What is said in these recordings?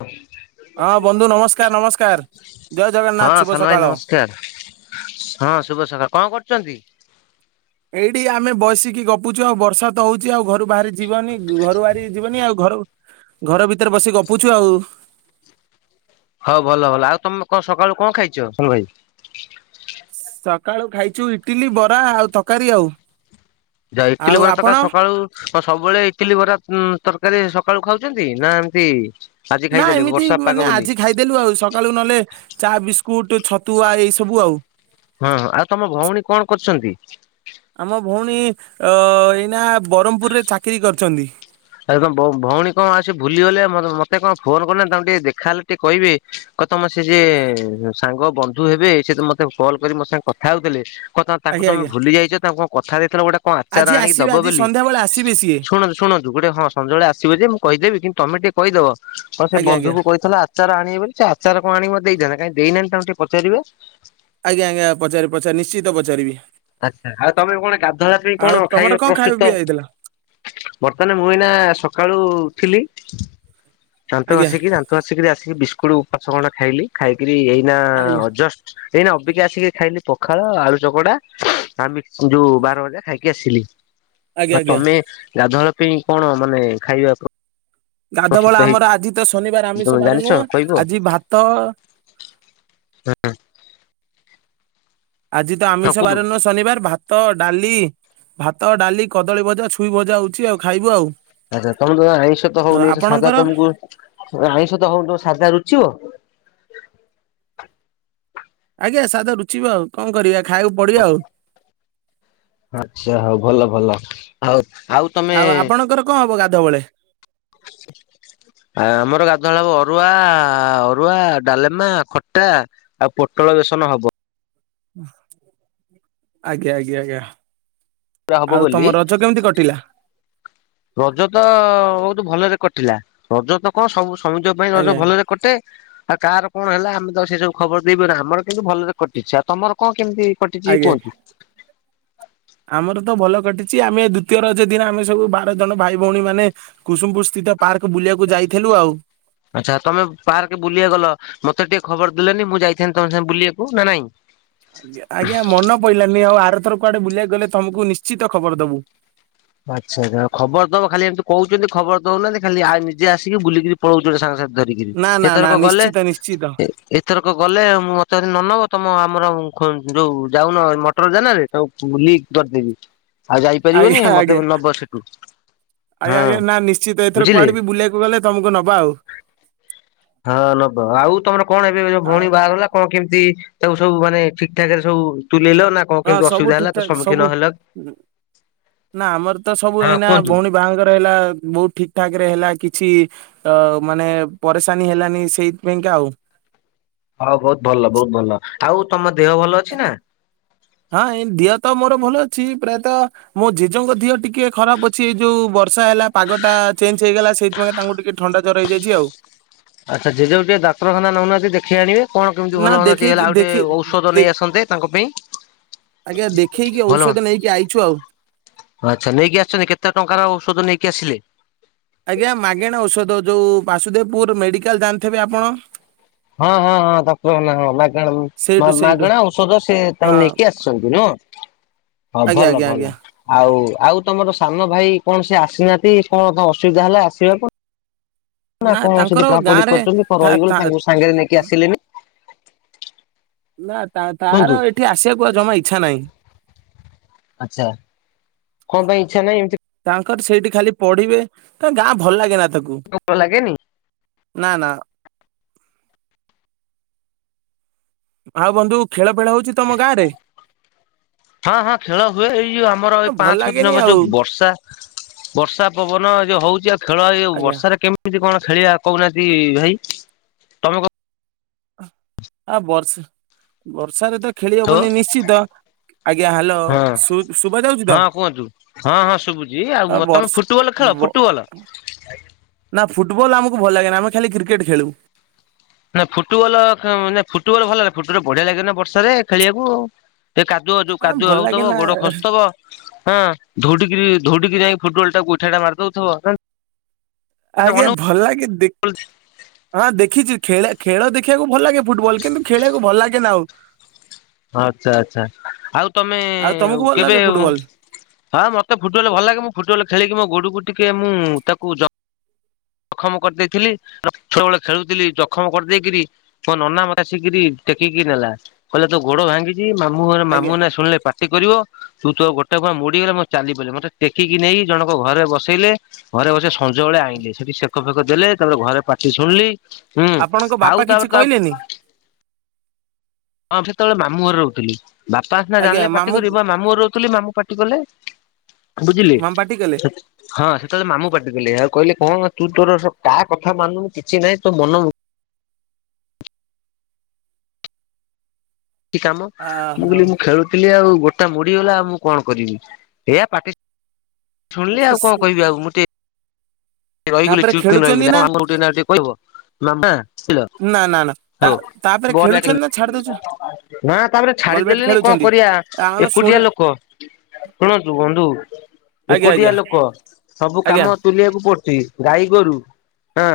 ହ ହଁ ବନ୍ଧୁ ନମସ୍କାର ନମସ୍କାର ଜୟ ଜଗନ୍ନାଥ ଶୁଭ ସକାଳ। ସାର୍ ହଁ ଶୁଭ ସକାଳ କଣ କରୁଛନ୍ତି? ଏଇଠି ଆମେ ବସିକି ଗପୁଛୁ ଆଉ ବର୍ଷା ତ ହଉଛି ଆଉ ଘରୁ ବାହାରି ଯିବନି ଘରୁ ବାହାରିକ ଯିବନି ଆଉ ଘରୁ ଘର ଭିତରେ ବସିିକ ଗପୁଛୁ ଆଉ ହଉ ଭଲ ଭଲ ଆଉ ତମେ ସକାଳୁ କଣ ଖାଇଛ ଭାଇ? ସକାଳୁ ଖାଇଛୁ ଇଟିଲି ବରା ଆଉ ତରକାରୀ ଆଉ ଯାଇ ଥିଲି ଆଉ ବର ତକା ଆପଣ? ସକାଳୁ। ହଁ ସବୁବେଳେ ଇଟିଲି ବରା ତରକାରୀ ସକାଳୁ ଖାଉଛନ୍ତି ନା ଏମତି? ନା ଏମିତି ମାନେ ଆଜି ଖାଇଦେଲୁ ଆଉ ସକାଳୁ ନହେଲେ ଚା ବିସ୍କୁଟ ଛତ ହଁ ଆଉ ତମ ଭଉଣୀ କଣ କରୁଛନ୍ତି? ଆମ ଭଉଣୀ ଅ ଏଇନା ବ୍ରହ୍ମପୁରରେ ଚାକିରି କରିଛନ୍ତି। ଆମ ଭଉଣୀ କଣ ଆସୁ ଭୁଲିଗଲେ ମତେ କଣ ଫୋନ କରୁନାହାନ୍ତି ତାଙ୍କୁ ଟିକେ ଦେଖା ହେଲେ ଟିକେ କହିବେ? କ ତମ ସେ ଯେ ସାଙ୍ଗ ବ ନ୍ଧୁ ହେବେ ସେ ମତେ କଲ କରି ମୋ ସାଙ୍ଗେ କଥା ହଉଥିଲେ କଥା ତାଙ୍କୁ ଆଜ୍ଞା ତମେ ଆଜ୍ଞା। ଭୁଲି ଯାଇଛ ତାଙ୍କୁ କଣ କଥା ଦେଇଥିଲ ଗୋଟେ କଣ ଆଚାର ଆଜି ଆଣିକି ଆସିବେ ଦବ ଆଜି ବୋଲି ସନ୍ଧ୍ୟା ବେଳେ ଆସିବେ ସିଏ ଶୁଣନ୍ତୁ ଶୁଣନ୍ତୁ? ଗୋଟେ ହଁ ସନ୍ଧ୍ୟାବେଳେ ଆସିବେ ଯେ ମୁଁ କହିଦେବି କିନ୍ତୁ ତମେ ଟିକେ କହିଦବ କ ସେ ଆଜ୍ଞା ବନ୍ଧୁ ଆଜ୍ଞା କହିଥିଲ ଆ ଚାର ଆଣିବେ ବୋଲି ସେ ଆଚାର କଣ ମତେ ଦେଇଥାନ୍ତେ କାହିଁ ଦେଇନାହାନ୍ତି ତାଙ୍କୁ ଟିକେ ପଚାରିବେ। ଆଜ୍ଞା ଆଜ୍ଞା ପଚାରି ପଚାରିବି ନିଶ୍ଚିତ ପଚାରିବି। ଆଚ୍ଛା ଆଉ ତମେ କଣ ଗାଧୂଆଳ କଣ ଆଉ ତମର ଖାଇବା କଣ ପ୍ରସ୍ତୁତ? ପିଇବା ହେଇଥିଲା? ବର୍ତ୍ତମାନ ମୁଁ ଏଇନା ସକାଳୁ ଉଠିଲି ଦାନ୍ତ ଆଜ୍ଞା ଘସିକି ଦା ତୁ ଆସିକି ବିସ୍କୁଟ୍ ପାଞ୍ଚ ଖଣ୍ଡ ଖାଇଲି ଖାଇକିରି ଏଇନା ଆଜ୍ଞା ଅ ଯଷ୍ଟ ଏଇନା ଅବିକା ଆସିକି ଖାଇଲି ପଖାଳ ଆଳୁ ଚକଡା। ଆ ଯୋଉ ବାରମଜା ଖାଇକି ଆସିଲି ଆଜ୍ଞା ବା ଆଜ୍ଞା ତମେ ଗାଧୁଆଳ ପାଇଁ କଣ ମାନେ ଖାଇବାକୁ ଗାଧୁଆବେଳ ଆମର ଆଜି ତ ଶନିବାର ତମେ ଆମିଷ ବାର ନୁହଁ ଆଜି ଭାତ ହୁଁ। ଆଜି ତ ହଁ ଆମିଷ କୁହନ୍ତୁ। ବାର ନୁହ ଶନିବାର ଭା ଭାତ ଡାଲି ଭାତ ଡାଲି କଦଳୀଭଜା ଛୁଇ ଭଜା ହଉଛି ଆଉ ଖାଇବୁ ଆଉ ଆଚ୍ଛା ତମେ ତ ଆଇଁଷ ତ ଆଉ ହଉନି ସାଧା ଆପଣଙ୍କର? ତମକୁ ଆଇଁଷ ତ ହଉନି ସାଧା ରୁଚିବ? ଆଜ୍ଞା ସାଦା ରୁଚିବ ଆଉ କଣ କରିବା ଖାଇବାକୁ ପଡିବ ଆଉ ଆଚ୍ଛା ହଉ ଭଲ ଭଲ ଆଉ ଆଉ ତମେ ଆଉ ଆପଣଙ୍କର କଣ ହବ ଗାଧୁଆବେଳେ? ଆ ଆମର ଗାଧୁଆବେଳେ ହବ ଅରୁଆ ଅରୁଆ ଡାଲେମା ଖଟା ଆ ପୋଟଳ ବେସନ ହବ। ଆଜ୍ଞା ଆଜ୍ଞା ଆଜ୍ଞା। ହବ ଆଉ ତମ ବୋଲି ରଜ କେମିତି କଟିଲା? ରଜ ତ ବୋହୁତ ଭଲରେ କଟିଲା, ରଜ ତ କ ସବୁ ସମିତିକ ପାଇଁ ଆଜ୍ଞା ରଜ ଆଜ୍ଞା ଭଲରେ କଟେ, ଆଉ କାହାର କଣ ହେଲା ଆମେ ତ ଆ ସେ ସବୁ ଖବର ଦେଇପାରି ନା ଆମର କିନ୍ତୁ ଭଲରେ କଟିଛି ଆଉ ତମର କଣ କେମିତି କଟିଛି ଆଜ୍ଞା। [unintelligible] ଆମର ତ ଭଲ କଟିଛି ଆମେ ଦୂତୀୟ ରଜ ଦିନ ଆମେ ସବୁ ବାର ଜଣ ଭାଇ ଭଉଣୀ ମାନେ କୁସୁମପୁର ସ୍ଥିତ ପାର୍କ ବୁଲିବାକୁ ଯାଇଥିଲୁ ଆଉ। ଆଚ୍ଛା ତମେ ପାରକେ ବୁଲିଆ ଗଲ ମତେ ଟିକେ ଖବର ଦେଲନି ମୁଁ ଯାଇଥାନ୍ତିି ତମ ସାଙ୍ଗେ ବୁଲିବାକୁ ନା ନାଇଁ। ଆଜ୍ଞା ମନ ପଇଲାନି ଆଉ ଆରଥର କୁଆଡେ ବୁଲିବାକୁ ଗଲେ ତମକୁ ନିଶ୍ଚିତ ଖବର ଦବୁ। ଆଚ୍ଛା ଆ ଖବର ଦବ ଖାଲି ଏମିତି କହୁଛନ୍ତି ଖବର ଦଉନାହାନ୍ତି ଖାଲି ନିଜେ ଆସିକି ବୁଲିକି ପଳଉଚନ୍ତି ସାଙ୍ଗସାଥି ଧରିକିରି ନା ନା ନା ସେଥରକ ଗଲେ ନିଶ୍ଚିତ ନିଶ୍ଚିତ। ଏଥରକ ଗଲେ, ମତେ ନ ନବ ତମ ଆମର ଯୋଉ ଯାଉନ ମଟର ଜାନରେ ତାକୁ ଲିକ କରିଦେବି ଆଉ ଯାଇପାରିବନି ଆଜ୍ଞା ମତ ଆଜ୍ଞା ଆଜ୍ଞା ନା ନିଶ୍ଚିତ ଏଥର ବୁଝିଲେ କୁଆଡେ ବି ବୁଲିବାକୁ ଗଲେ ତମକୁ ନବା ଆଉ। ହଁ ନବ, ଆଉ ତମର କଣ ଏବେ ଯୋଉ ଆ ଭଉଣୀ ବାହଘର ହେଲା କଣ କେମିତି ତାକୁ ସବୁ ମାନେ ଠିକ ଠାକରେ ସବୁ ତୁଲେଇଲ ନା କଣ ହଁ କେମିତି ସବୁ ଅସୁବିଧା ହେଲା ତ ଠିକଠାକ୍ ସମ୍ମୁଖୀନ ସବୁ, ହେଲ? ନା ଆମର ତ ସବୁ ହଁ ଏଇନା କୁହନ୍ତୁ ଭଉଣୀ ବାହାଗର ହେଲା ବହୁତ ଠିକ ଠା ରେ ହେଲା କିଛି ତ ମାନେ ପରିଶାନି ହେଲାନି ସେଇଥିପାଇଁକା ଆଉ। ହଁ ବହୁତ ଭଲ ବହୁତ ଭଲ, ଆଉ ତମ ଦେହ ଭଲ ଅଛି ନା? ହଁ ଏ ଦିହ ତ ମୋର ଭଲ ଅଛି ପ୍ରାୟତଃ ମୋ ଜେଜଙ୍କ ଦିଅ ଟିକେ ଖରାପ ଅଛି ଏଇ ଯୋଉ ବର୍ଷା ହେଲା ପାଗଟା ଚେଞ୍ଜ ହେଇଗଲା ସେଇ ତାଙ୍କୁ ଟିକେ ଥଣ୍ଡା ଜର ହେଇଯାଇଛି ଆଉ। ଆଚ୍ଛା ଜେଜକୁ ଟିକେ ଡକ୍ତରଖାନା ନଉନାହାନ୍ତି ଦେଖଇ ଆଣିବେ। କଣ କେମିତି ନା ଭଲ ହୁଅନ୍ତା ଟିକେ ଦେଖେଇକି ହେଲା ଆଉ ଟିକେ ଦେଖି ଔଷଧ ଦେ ନେଇ ଆସନ୍ତେ ତାଙ୍କ ପାଇଁ। ଆଜ୍ଞା ଦେଖେଇକି ଭଲ ଔଷଧ ହୁଅନ୍ତା ନେଇକି ଆଇଛୁ ଆଉ। ଆଚ୍ଛା ନେଇକି ଆସିଛନ୍ତି କେତେ ଟଙ୍କାର ଔଷଧ ନେଇକି ଆସିଲେ? ଆଜ୍ଞା ମାଗେଣା ଔଷଧ ଯୋଉ ବାସୁଦେବପୁର ମେଡିକାଲ ଜାଣିଥିବେ ଆପଣ। ହଁ ହଁ ହଁ [unintelligible] ମାଗଣା ସେଇଠୁ ସେଇଠୁ ମାଗଣା ଔଷଧ ସେ ତାଙ୍କୁ ହଁ ନେଇକି ଆସଛନ୍ତି। ନୁହଁ ହ ଆଜ୍ଞା ଭଲ ଆଜ୍ଞା ଭଲ। ଆଜ୍ଞା ଆଉ ଆଉ ତମର ସାନ ଭାଇ କଣ ସେ ଆସିନାହାନ୍ତି କଣ ଅସୁବିଧା ହେଲା ଆସିବାକୁ? ନା ଆପଣ ସେଠି ତାଙ୍କର ଗାଁ ପଢାପଢି ରେ କରିୁଛନ୍ତି କ ତା ରହିଗଲେ ତା ତାଙ୍କୁ ସାଙ୍ଗରେ ନେଇକି ଆସିଲେନି। ନା ତା କୁହନ୍ତୁ? ତାର ଏଠି ଆସିବାକୁ ଆଉ ଜମା ଇଚ୍ଛା ନାହିଁ। ଆଚ୍ଛା କଁ ପାଇଁ ଇଚ୍ଛା ନାହିଁ ଏମତି। ତାଙ୍କର ସେଇଠି ଖାଲି ପଢିବେ ତା ଗାଁ ଭଲ ଲାଗେ ନା ତାକୁ। [unintelligible] ଲାଗେନି? ନା ନା। ଆଉ ବନ୍ଧୁ ଖେଳ ଫେଳ ହଉଛି ତମ ଗାଁ ରେ? ହଁ ହଁ ଖେଳ ହୁଏ, ଏଇ ଯୋଉ ଆମର ଏଇ ଭଲ ପାଞ୍ଚ ଛଅ ଦିନ ଲାଗେନି ହବ ଆଉ ଯୋଉ ବର୍ଷା ବର୍ଷା ପବନ ଯୋଉ ହଉଛି, ଆଉ ଖେଳ ଏଇ ଆଜ୍ଞା ବର୍ଷାରେ କେମିତି କଣ ଖେଳିବା କହୁନାହାନ୍ତି ଭାଇ। ତମେ କ ଆ ବର୍ଷା ବର୍ଷାରେ ତ ଖେଳି ହବନି ନିଶ୍ଚିତ। ଆଜ୍ଞା ହ୍ୟାଲୋ ହଁ ଶୁ ଶୁଭା ଯାଉଛି ତ? ହଁ କୁହନ୍ତୁ ହଁ ହଁ ଶୁଭୁଚି ଆଉ ମ ତମେ ଫୁର ଟୁବଲ ଖେଳ ବ ଫୁଟୁବଲ? ନା ଫୁଟବଲ ଆମକୁ ଭଲ ଲାଗେନା ଆମେ ଖାଲି କ୍ରିକେଟ୍ ଖେଳୁବୁ। ନା ଫୁଟବଲ ଖେ ନାଇ ଫୁଟବଲ ଭଲ ଲାଏ ଫୁଟବଲ ବଢିଆ ଲାଗେନା ବର୍ଷାରେ ଖେଳିବାକୁ। ସେ କାଦୁଅ ଯୋଉ ହଁ କାଦୁଅ ଭଲ ଲାଗେ ହୋଉଥୁବ ନା ଗୋଡ଼ ଖସୁଥବ ହଁ ଧୌଡିକିରି ଧୌଡିକି ଯାଇଁ ଫୁଟବଲଟାକୁ ଗୋଇଇଠାଟା ମାରି ଦୋଉଥବ କା ଆଜ୍ଞା ଭଲ ଲାଗେ ଦେ ହୋଉଛି। ହଁ ଦେଖିଚି ଖେଳା ଖେଳ ଦେଖିବାକୁ ଭଲ ଲାଗେ ଫୁଟବଲ କିନ୍ତୁ ଖେଳିବାକୁ ଭଲ ଲାଗେ ନା ଆଉ। ହଁ ଆଛା ଆଛା ଆଉ ତମେ ଆଉ ତମକୁ ଭଲ କେବେ ଲାଗେ ଫୁଟବଲ ହଁ ମତେ ଫୁଟବଲ ଭଲ ଲାଗେ ମୁଁ ଫୁଟବଲ ଖେଳିକି ମୋ ଗୋଡକୁ ଟିକେ ମୁଁ ତାକ ଜ ଜଖମ କରିଦେଇଥିଲି ର ଛୁଆବେଳେ ଖେଳୁଥିଲି ଜଖମ କରିଦେଇକିରି ମୋ ନନା ମତେ ଆସିକିରି ଟେକିକି ନେଲା କହିଲେ ତୋ ଗୋଡ ଭାଙ୍ଗି ଚି ମାମୁଁଘର ମାମୁଁ ଆଜ୍ଞା ଏଇନା ଶୁଣଲେ ପାଟି କରିବ। ତୁ ତୋ ଗୋଟେ କଣ ମୋଡିଗଲେ ମୁଁ ଆଉ ଚାଲି ପାଇଲିନି ମତେ ଟେକିକି ନେଇକି ଜଣଙ୍କ ଘରେ ବସେଇଲେ ଘରେ ବସିକି ସଞ୍ଜବେଳେ ଆଇଁଲି ସେଠି ସେକ ଫେକ ଦେଲେ ତାପରେ ଘରେ ପାଟି ଶୁଣଲି ହୁଁ ଆପଣଙ୍କ ବାପା ଆଉ କିଛି ତାପରେ ତା କହିଲେନି? ହଁ ସେତେବେଳେ ମାମୁଁ ଘରେ ରହୁଥିଲି ବାପା ସିନା ଆଜ୍ଞା ଜାଣିଲେ ପାଟି ମାମୁଁ କରିବେ ମୁଁ ପା ମାମୁଁଘରେ ରହୁ ଥୁଲି ମାମୁ ପାଟି କଲେ ବୁଝିଲେ ମାମୁଁ ପାଟି କଲେ ସେଠି ହଁ ସେତେବେଳେ ମାମୁ ପାଟି କଲେ ଆଉ କହିଲେ କଣ ମ ତୁ ତୋର ସ କାହା କଥା ମାନୁନୁ କିଛି ନାଇଁ ତୋ ମନ ମୁ ଖି କାମ ଆ ମୁଁ କହିଲି ହଉ ମୁଁ ଖେଳୁଥିଲି ଆଉ ଗୋଡଟା ମୋଡି ହେଇଗଲା ଆଉ ମୁଁ କଣ କରିବି ଏଇଆ ପାଟି ଶୁଣଲି ଆଉ କଣ କହିବି ଆଉ ମୁଁ ଟିକେ ରହିଗଲି ତାପରେ ଚୁପ କି ଖେଳୁଛନ୍ତି ରହିଗଲି ନା [unintelligible] ଟିକେ କହି ହବ ମାମୁଁ ପା। ସିଳ ନା ନା ନା ତା ହୋଉ ତାପରେ ବରାଟେ ଖେଳୁ ଖେଳୁଛନ୍ତି ନା ଛାଡି ଦଉଛ ନା ତାପରେ ବଲ ବ୍ୟାଟ ଛାଡିଦେଲେଣି କଣ ଖେଳୁଛନ୍ତି। କରିବା ଆମେ ଏକୁଟିଆ ଶୁଣେ ଲୋକ। ଶୁଣନ୍ତୁ ବନ୍ଧୁ ଆଜ୍ଞା ଏକୁଟିଆ ଆଜ୍ଞା ଲୋକ ସବୁ କାମ ଆଜ୍ଞା ତୁଲିବାକୁ ପଡୁଚି ଗାଈଗୋରୁ ହଁ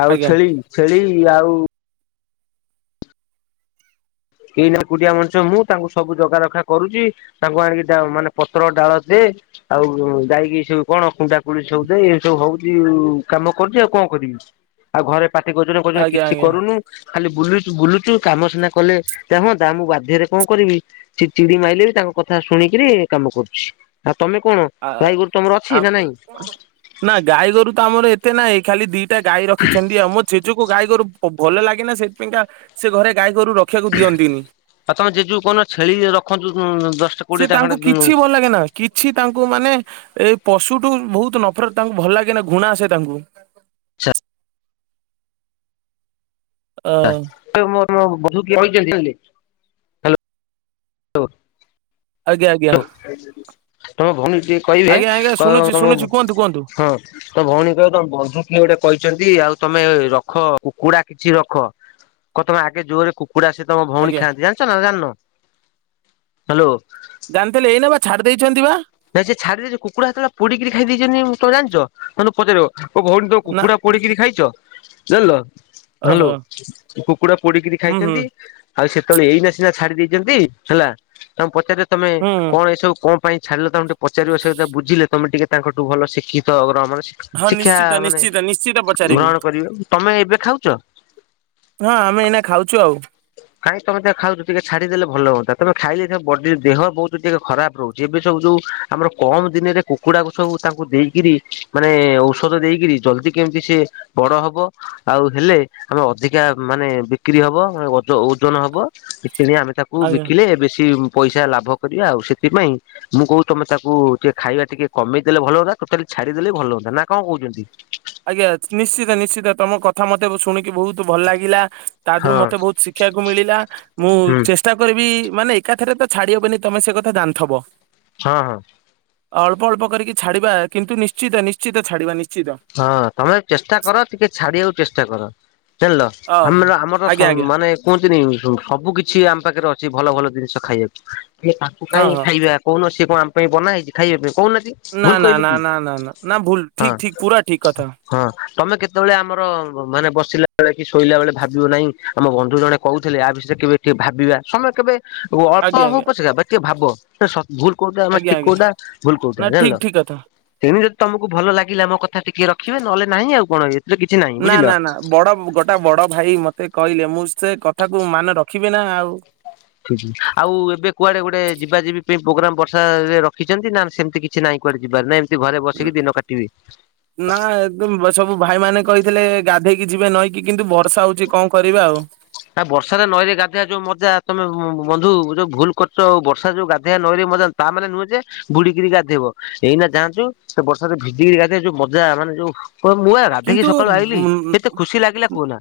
ଆଉ ଆଜ୍ଞା ଛେଳି ଛେଳି ଆଉ ଏଇନା ଏକୁଟିଆ ମଣିଷ ମୁଁ ତାଙ୍କୁ ସବୁ ଜଗା ରଖା କରୁଚି। ତାଙ୍କୁ ଆଣିକି ଡା ମାନେ ପତ୍ର ଡାଳ ଦେ। ଆଉ ଗାଈକି ସବୁ କଣ କୁଣ୍ଡା କୁଳି ସବୁ ଦେଇ ଏସବୁ ହୋଉଚି କାମ କରୁଚୁ ଆଉ କଣ କରିବି। ଆଉ ଘରେ ପାଟି କରୁଚନ୍ତି କୋହୁଚନ୍ତି ଆଜ୍ଞା କିଛି ଆଜ୍ଞା। କରୁନୁ ଖାଲି ବୁଲୁଚୁ ବୁଲୁଚୁ କାମ ସିନା କଲେ ଯାହା ହୁଅନ୍ତା ମୁଁ ବାଧ୍ୟରେ କଣ କରିବି? ସେ ଚିଡି ଚିଡି ମାଇଲେ ବି ତାଙ୍କ କଥା ଶୁଣିକିରି ଏ କାମ କରୁଚି ଆଉ ତମେ କଣ? ଗାଇଗୋରୁ ତମର ଅଛି ନା ନାଇଁ? ଆ ନା ଗାଈ ଗୋରୁ ତ ଆମର ଏତେ ନାଇଁ ଖାଲି ଦିଇଟା ଗାଈ ରଖିଛନ୍ତି ଆଉ ମୋ ଜେଜକୁ ଗାଈ ଗୋରୁ ଅ ଭଲ ଲାଗେନା ସେଇଥି ପାଇଁକା ସେ ଘରେ ଗାଈ ଗୋରୁ ର ଆଉ ତମ ଜେଜକୁ କୋହୁନ ଛେଳି ରଖନ୍ତୁ କୁଁ ଦଶଟା ସେ କୋଡିଏ ଟା ତାଙ୍କୁ ଖଣ୍ଡେ ଉଁ କିଛି ଭଲ ଲାଗେ ନା କିଛି ତାଙ୍କୁ ମାନେ ଏ ପଶୁଠୁ ବୋହୁତ ନଫରତ ତାଙ୍କୁ ଭଲ ଲାଗେନା ଘୁଣା ଆସେ ତାଙ୍କୁ। ଅ ନା ଆରୁ ମୋ ମୋ ବନ୍ଧୁ କିଏ କହିଚନ୍ତି କହିଲେ। ତୋ ଆଜ୍ଞା ଆଜ୍ଞା ହଉ ତମ ଭୋଉଣୀକି ଟିକେ କହିବେ ଆଜ୍ଞା ଆଜ୍ଞା କହିବ ଶୁଣୁଛି ତମ ଶୁଣୁଛି କୁହନ୍ତୁ କୁହନ୍ତୁ ହଁ ତ ଭୋଉଣୀକି କହିବ ତମ ବନ୍ଧୁ କିଏ ଗୋଟେ କହିଚନ୍ତି ଆଉ ତମେ ରଖ କୁକୁଡା କିଛି ରଖ। କ ତମେ ଆଗେ ଜୋରରେ କୁକୁଡ଼ା ସେ ତମ ଭୋଉଣୀ ଆଜ୍ଞା ଖାଆନ୍ତି ଜାଣଚ ନା ଜାଣନ ହାଲୋ ଜାଣିଥିଲେ ଏଇନା ପା ଛାଡିଦେଇଛନ୍ତି ପା। ନାଇଁ ସେ ଛାଡି ଦେଇଚ କୁକୁଡ଼ା ହେତବେଳେ ପୋଡିକିରି ଖାଇ ଦେଇଚନ୍ତି ତମେ ଜାଣଚ ତାଙ୍କୁ ପଚାରିବ। ଭଉଣୀ ତୁମେ ନା କୁକୁଡ଼ା ପୋଡିକିରି ଖାଇଛ? ଜାଣିଲ ହାଲୋ, ଓହୋ କୁକୁଡା ପୋଡିକିରି ହୁଁ ହୁଁ ଖାଇଥାନ୍ତି। ଆଉ ସେତେବେଳେ ଏଇନା ସିନା ଛାଡି ଦେଇଛନ୍ତି ହେଲା, ତାଙ୍କୁ ପଚାରିବ ତମେ ହୁଁ କଣ ଏସବୁ କଣ? ସାରିଲ ତମ ଟିକେ ପଚାରିବ ସହିତ ବୁଝିଲେ ତମେ ଟିକେ ତାଙ୍କଠୁ ଭଲ ଶିକ୍ଷିତ [inaudible] ହଁ ଶିକ୍ଷା ନିଶ୍ଚିତ ମାନେ ନିଶ୍ଚିତ ନିଶ୍ଚିତ ପଚାରିବୁ ଗ୍ରହଣ କରିବ ତମେ ଏବେ ଖାଉଛ? ହଁ ଆମେ ଏଇନା ଖାଉଛୁ ଆଉ। କାଇଁ ତମେ ଖାଉଛ ଟିକେ ଛାଡିଦଲେଲ ହୁଅନ୍ତା ତମେ ଖାଇ ବଡି ଦେହ ବହୁତ ଟିକେ ଖରାପ ରହୁଛି ଏବେ ସବୁ ଯଉ ଆମର କମ ଦିନରେ କୁକୁଡାକୁ ସବୁ ତାଙ୍କୁ ଦେଇକରି ମାନେ ଔଷଧ ଦେଇକରି ଜଲଦି କେମିତି ସେ ବଡ ହବ ଆଉ ହେଲେ ଆମେ ଅଧିକା ମାନେ ବିକ୍ରି ହବ ଓଜନ ହବ କିଣ ଆମେ ତାକୁ ଆଜ୍ଞା ବିକିଲେ ବେଶି ପଇସା ଲାଭ କରିବା ଆଉ ସେଥିପାଇଁ ମୁଁ କହୁ ତମେ ତାକୁ ଟିଏ ଖାଇବା ଟିକେ କମେଇ ଦେେଲେ ଭଲ ହୁଅନ୍ତା ଟୋଟାଲି ଛାଡିଦେଲେ ବି ଭଲ ହୁନ୍ତା ନା କଣ କହୁଛନ୍ତି? ଆଜ୍ଞା ନିଶ୍ଚିତ ନିଶ୍ଚିତ ତମ କଥା କଥା ମତେ ଶୁଣିକି ବହୁତ ଭଲ ଲାଗିଲା ତା ଦେହରୁ ହଁ ମତେ ବହୁତ ଶିଖିବାକୁ ମିଳିଲା ମୁଁ ହୁଁ ଚେ ଚେଷ୍ଟା କରିବି ମାନେ ଏକାଥରେ ତ ଛାଡି ହବନି ତମେ ସେ କଥା ଜାଣିଥବ? ହଁ ହଁ। ଅଳ୍ ଅଳ୍ କରିକି ଛାଡିବା କିନ୍ତୁ ନିଶ୍ଚିତ ନିଶ୍ଚିତ ଛାଡିବା ନିଶ୍ଚିତ। ହଁ ତମେ ଚେଷ୍ଟା କର ଟିକେ ଛାଡିବାକୁ ଚେଷ୍ଟା କର। ଜାଣିଲ ଓହୋ। ଆମ ଆମର ଆଜ୍ଞା ତ ଆଜ୍ଞା ମାନେ କୁହନ୍ତିନି ସବୁ କିଛି ଆମ ପାଖରେ ଅଛି ଭଲ ଭଲ ଜିନିଷ ଖାଇବାକୁ ତାକୁ ହଁ କାଇହିଁ ହଁ ଖାଇବା କହୁନ ସେ କଣ ଆମ ପାଇଁ ବନା ହେଇଛି ଖାଇବା ପାଇଁ କହୁନାହାନ୍ତି? ନା ଭୁଲ ନା କହିଲି ନା କି ନା ନା ନା ନା ଭୁଲ ହଁ ଠିକ ଠିକ ପୁରା ଠିକ କଥା। ହଁ ତମେ କେତେବେଳେ ଆମର ମାନେ ବସିଲା ବେଳେ କି ଶୋଇଲା ବେଳେ ଭାବିବ ନାହିଁ ଆମ ବନ୍ଧୁ ଜଣେ କହୁଥିଲେ ଆ ବିଷୟରେ କେବେ ଟିକେ ଭାବିବା ସମୟ କେବେ ଅଳ୍ପ ଆଜ୍ଞା ହ ଆଜ୍ଞା ଉପା ବା ଟିକେ ଭାବ। ଭୁଲ କୋଉଟା ଆମେ ଆଜ୍ଞା ଠିକ ଆଜ୍ଞା କୋଟା ଭୁଲ କଉଟା ନା ଜାଣିଲ ଠିକ ଠିକ କଥା। ସେମତି ଯଦି ତମକୁ ଭଲ ଲାଗିଲା ମୋ କଥା କଥା ଟିକେ ରଖିବେ ନହେଲେହି ଆଉ କଣ? ଏଥିରେ କିଛି ନାହିଁ ନା ବୁଝିଲ। ନା ନା ବଡ ଗୋଟା ବଡ ଭାଇ ମତେ କହିଲେ ମୁଁ ସେ କଥାକୁ ମାନେ ରଖିବେ ନା ଆଉ। ଆଉ ଏବେ କୁଆଡେ ଗୋଟେ ଯିବା ଯିବି ପାଇଁ ପ୍ରୋଗ୍ରାମ ବର୍ଷାାରେ ରଖିଛନ୍ତି ନା ସେମିତି କିଛି ନାଇଁ କୁଆଡେ ଯିବ ନା? ଘରେ ବସିକି ଦିନ କାଟିବି। ହଁ ନା ସବୁ ଭାଇ ମାନେ କହିଥିଲେ ଗାଧେଇକି ଯିବେ ନଈକି କିନ୍ତୁ ଭର୍ଷା ହଉଛି କଣ କରିବା ଆଉ। ଆ ବର୍ଷାାରେ ନଈରେ ଗାଧେଇବା ଯୋଉ ମଜା ତମେ ବନ୍ଧୁ ଯୋଉ ଭୁଲ କରଛ ଆଉ ବର୍ଷାରେ ଯୋଉ ଗାଧୋଇଆ ନଈରେ ମଜା ତା ମାନେ ନୁହେଁ ଯେ ବୁଡିକିରି ଗାଧେଇବ। ଏଇନା ଯାନ୍ତୁ ସେ ବର୍ଷା ଭିଜିକିରି ଗାଧେଇବା ଯୋଉ ମଜା ମାନେ ଯୋଉ କ ମୁୂଆ ଗାଧେଇକି କିନ୍ତୁ ସକାଳୁ ଆଇିଲି ଉଁ ଏତେ ଖୁସି ଲାଗିଲା କୁହନା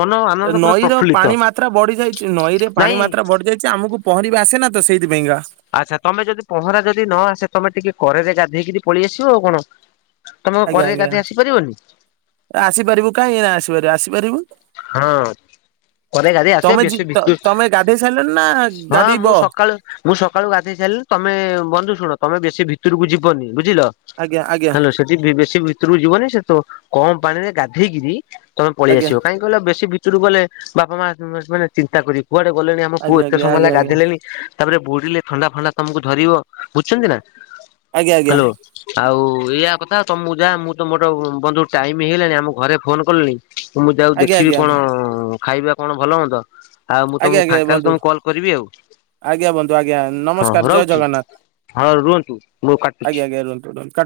ମନ ଆନନ୍ଦ ପରା ନଈ ର ପାଣି ମାତ୍ରା ବଢି ଯାଇଛି ନଈରେ ପାଣି ନାଇଁ ମାତ୍ରା ବଢି ଯାଇଛି ଆମକୁ ପହଁରିବା ଆସେନା ତ ସେଇଥିପାଇଁକା। ଆଚ୍ଛା ତମେ ଯଦି ପହଁରା ଯଦି ନ ଆସେ ତମେ ଟିକେ କରେ ଗାଧେଇକିରି ପଳେଇ ଆସିବ ଆଉ କଣ। ତମେ କଣ କରରେ ଗାଧେଇ ଆସିପାରିବନି। ଆସିପାରିବ କାହିଁ ନା ଆସିପାରିବ ଆସିପାରିବୁ। ହଁ। କ କାଧ ଆସ ତମେ ଯି ବେଶୁୁ ତମେ ଗାଧେଇ ସାରିଲଣି ନା ହଁ ଗାଧେଇବ ମୁଁ ସକାଳୁ ମୁଁ ସକାଳୁ ଗାଧେଇ ସାରିଲି ତମେ ବନ୍ଧୁ ଶୁଣ ତମେ ବେଶୀ ଭିତରକୁ ଯିବନି ବୁଝିଲ? ଆଜ୍ଞା ଆଜ୍ଞା। ହ୍ୟାଲୋ ସେଠି ବେଶୀ ଭିତରକୁ ଯିବନି ସେ ତ କମ ପାଣି ରେ ଗାଧେଇକିରି ତମେ ପଳେଇ ଆଜ୍ଞା। ଆସିବ। କାଇଁ କହିଲ ବେଶୀ ଭିତରୁ ଗଲେ ବାପା ମା ମାନେ ଚିନ୍ତା କରିବେ। କୁଆଡେ ଗଲେନଣି ଆମ ପୁଅ ଆଜ୍ଞା ଏତେ ଆଜ୍ଞା ସମୟ ଆଜ୍ଞା ହେଲାଣି ଗାଧୋଇଲେଣି। ତାପରେ ବୁଡ଼ିଲେ ଥଣ୍ଡା ଫଣ୍ଡା ତମକୁ ଧରିବ ବୁଝୁଛନ୍ତି ନା ଆଜ୍ଞା ଆଜ୍ଞା ହ୍ୟାଲୋ? ଆଉ ଏଇଆ କଥା, ତମକୁ ଯା, ମୁଁ ତ ମୋର ବନ୍ଧୁ ଟାଇମ ହେଇଗଲାଣି, ଆମ ଘରେ ଫୋନ କଲେଣି, ମୁଁ ଯାଉଚି ଦେଖିବି ଆଜ୍ଞା ଆଜ୍ଞା ଆଜ୍ଞା ଆଜ୍ଞା କଣ, ଖାଇବା କଣ ଭଲ ମନ୍ଦ। ଆଉ ମୁଁ ଆଜ୍ଞା ତମକୁ ଆଜ୍ଞା ଫାଙ୍କାଲେ, ବନ୍ଧୁ। ତମକୁ କଲ୍ କରିବି ଆଉ। ଆଜ୍ଞା ବନ୍ଧୁ ଆଜ୍ଞା ହଁ ନମସ୍କାର ହଁ ଜୟ ରହୁଚି, ଜଗନ୍ନାଥ ହଁ ରୁହନ୍ତୁ, ମୁଁ କାଟୁଛି। ଆଜ୍ଞା ଆଜ୍ଞା ରୁହନ୍ତୁ ରୁହନ୍ତୁ।